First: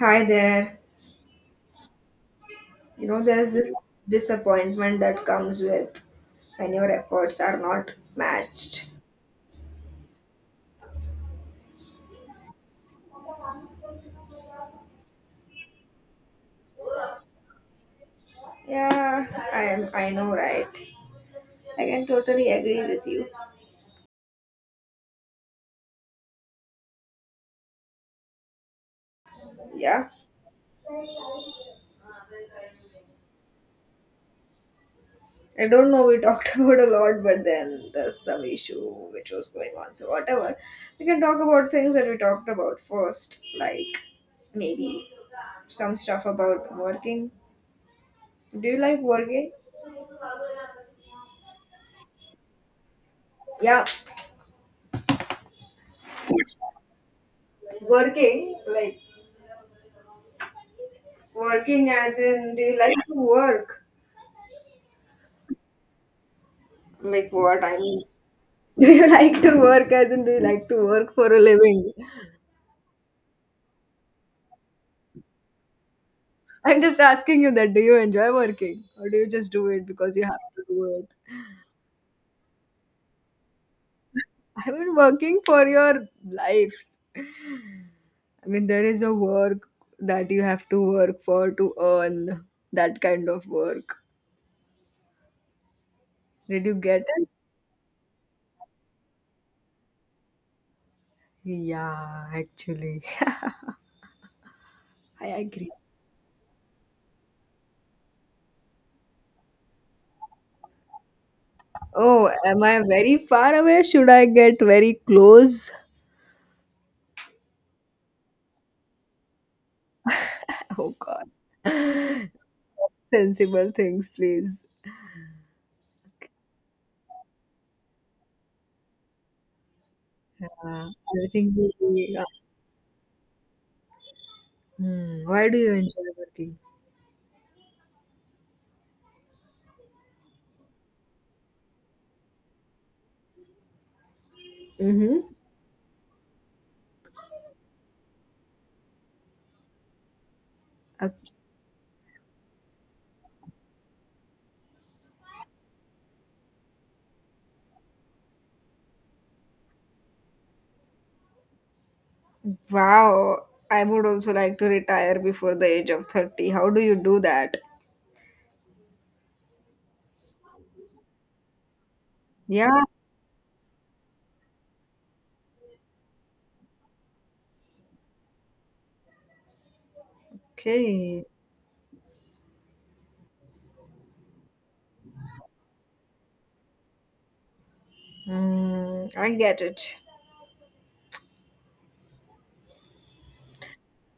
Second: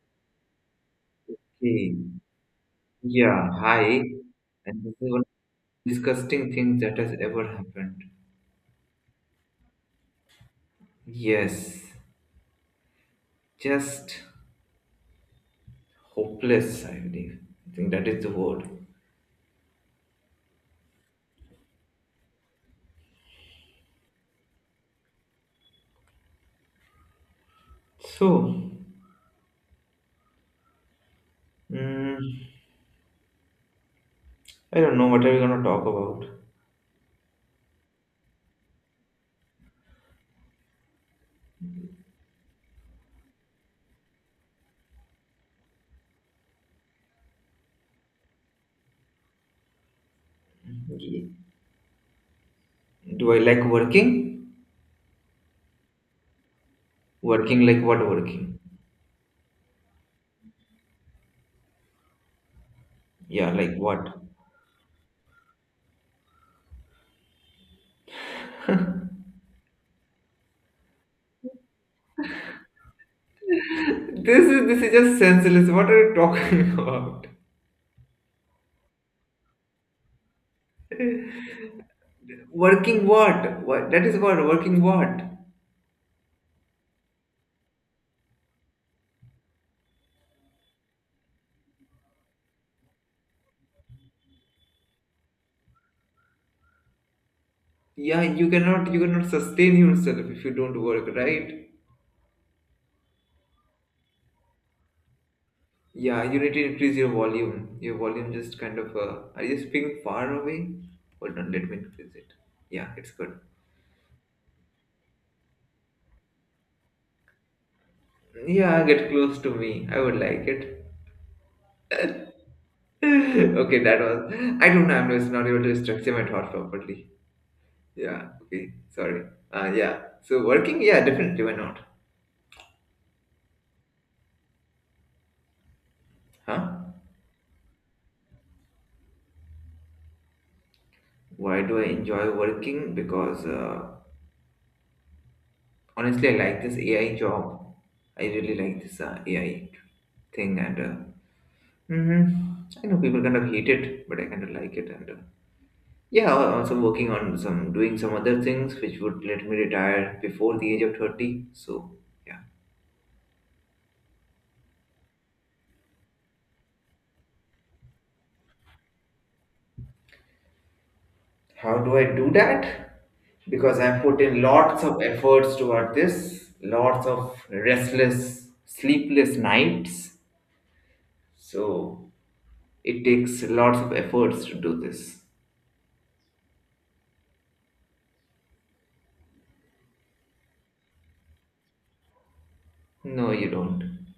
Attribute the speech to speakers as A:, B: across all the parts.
A: Hi there.
B: Okay.
A: You know,
B: Yeah,
A: there's this
B: hi. And this is
A: disappointment
B: one
A: that
B: of
A: comes
B: the
A: with
B: disgusting
A: when
B: thing
A: your
B: that has
A: efforts
B: ever
A: are not
B: happened.
A: matched.
B: Yes, just hopeless, I believe. I think that is the word.
A: Yeah, I am. I know, right? I can totally agree with you.
B: So,
A: Yeah,
B: mm, I don't know what are we gonna
A: I
B: talk
A: don't know. We
B: about.
A: talked about a lot, but then there's some issue which was going on. So whatever, we can talk about things that we talked about first, like maybe some stuff about working. Do you like working?
B: Ye- Do I like
A: Yeah,
B: working? Working like what
A: working
B: working?
A: Working as in, do you like to
B: Yeah, like
A: work?
B: what?
A: Like what? I mean, do you like to work as in, do you like to work for a living?
B: This is just senseless. What are you talking
A: I'm just
B: about?
A: asking you that. Do you enjoy working? Or do you just do it because you have to do it?
B: Working what? What that is what
A: I
B: working
A: mean,
B: what?
A: working for your life. I mean, there is a work that you have to work for to earn that kind of work. Did you get it?
B: Yeah, you cannot sustain yourself if you don't work, right?
A: Yeah, actually. I agree.
B: Yeah, you need to increase your volume. Your volume just kind of are you speaking far away? Hold on, let me increase
A: Oh,
B: it.
A: am I
B: Yeah, it's
A: very
B: good.
A: far away? Should I get very close?
B: Yeah, get close to me, I would like it.
A: Oh God. Sensible
B: Okay, that
A: things,
B: was,
A: please.
B: I don't know, I'm just not able to structure my thought properly. Yeah, okay, sorry. Yeah, so working,
A: Yeah,
B: yeah,
A: I
B: definitely, why
A: think
B: not?
A: uh, why do you enjoy working?
B: Huh? Why do I enjoy working? Because
A: Mm-hmm.
B: honestly, I like this AI job. I really like this AI thing, and mhm, I know people kind of hate it, but I kind of like it. And yeah, I'm also working on some doing some other things which would let me retire before the age of 30. So yeah,
A: Wow, I would also like to retire before the age of 30. How do you do that?
B: how do I do
A: Yeah,
B: that? Because I put in lots of efforts toward this, lots of restless, sleepless nights.
A: okay.
B: So it takes lots of efforts to do this.
A: Mm, I get it.
B: No, you don't.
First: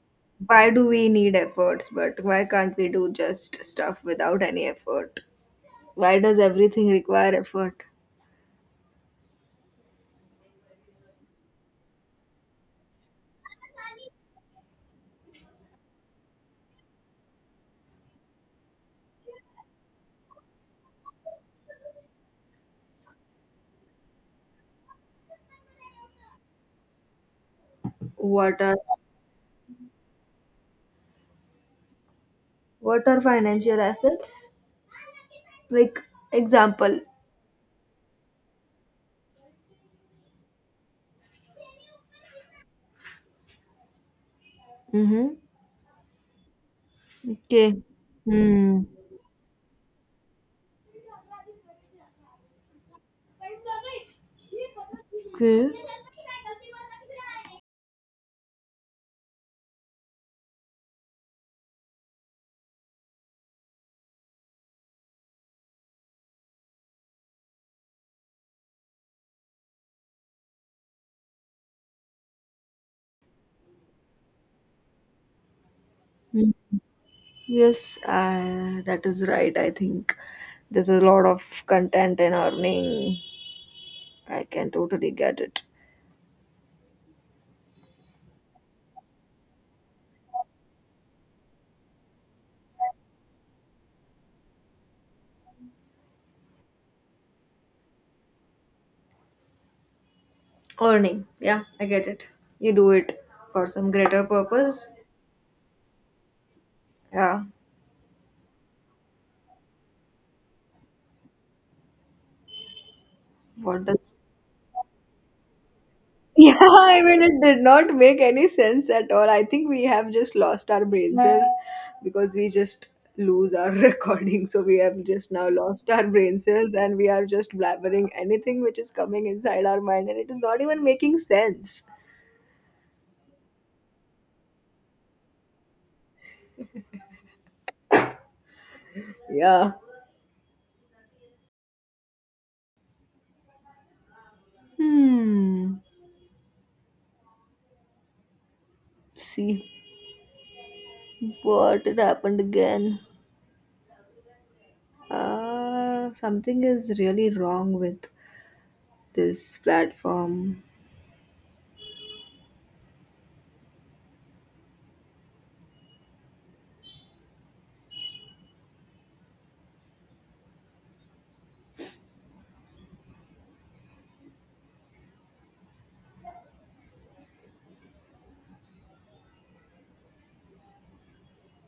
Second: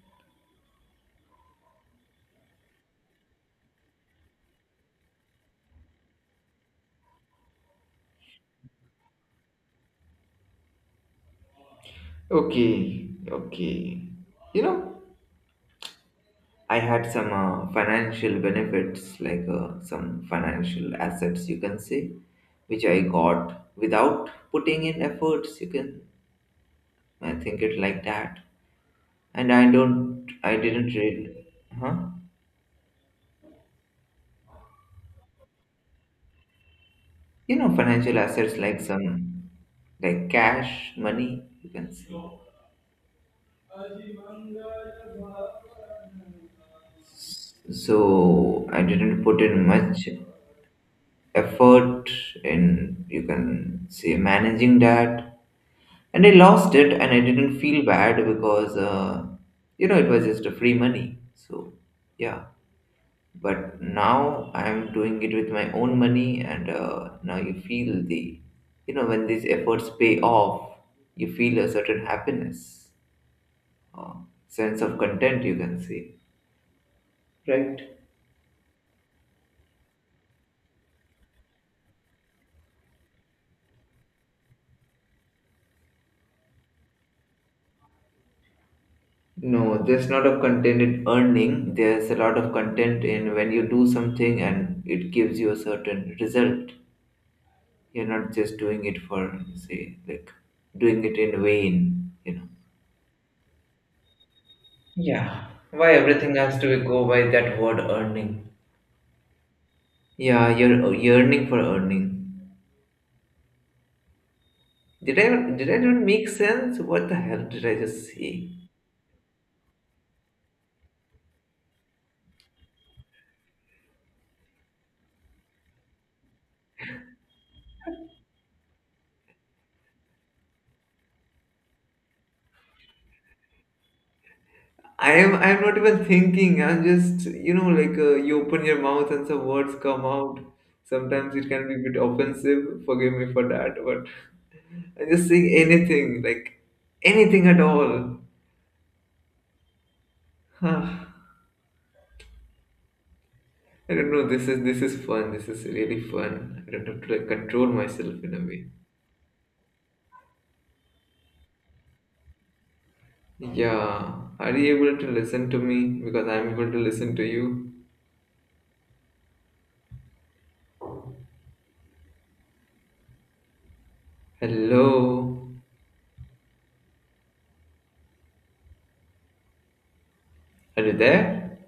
A: Why do we need efforts, but why can't we do just stuff without any effort? Why does everything require effort?
B: Okay, okay. You know, I had some financial benefits, like some financial assets, you can say, which I got without putting in efforts. You can, I think it like that.
A: What are
B: And I don't, I didn't really, huh?
A: what are financial assets? Like example.
B: You know, financial assets like some, like cash, money, you can say.
A: Mm-hmm. Okay.
B: So I
A: Hmm.
B: didn't put in much effort in, you can say, managing that,
A: Okay.
B: and I lost it, and I didn't feel bad because you know, it was just a free money. So yeah, but now I'm doing it with my own money, and now you feel the, you know, when these efforts pay off, you feel a certain happiness, uh, sense of content, you can say,
A: Hmm.
B: right?
A: Yes, that is right. I think there's a lot of content in earning. I can totally get it.
B: No, there's not of content in earning. There's a lot of content in when you do something and it gives you a certain result. You're not just doing it for, say, like doing it
A: Earning,
B: in
A: yeah, I get
B: vain,
A: it.
B: you know.
A: You do it for some greater purpose.
B: Yeah. Why everything has to go by
A: Yeah,
B: that word earning? Yeah, you're yearning for earning.
A: what does
B: Did I did I not make
A: yeah,
B: sense?
A: I
B: What the
A: mean, it
B: hell
A: did
B: did I
A: not
B: just
A: make any
B: say?
A: sense at all. I think we have just lost our brain cells because we just lose our recording. So we have just now lost our brain cells and we are just blabbering anything which is coming inside our mind and it is not even making sense.
B: I'm not even thinking. I'm just, you know, like you open your mouth and some
A: Yeah.
B: words come out. Sometimes it can be a bit offensive. Forgive me for that, but I'm just saying
A: Hmm.
B: anything at all.
A: See what it happened again.
B: I don't know. This is fun. This is really
A: Something
B: fun. I don't
A: is
B: have to like
A: really
B: control
A: wrong with
B: myself in a way.
A: this platform.
B: Yeah. Are you able to listen to me? Because I'm able to listen to you. Hello. Are you there?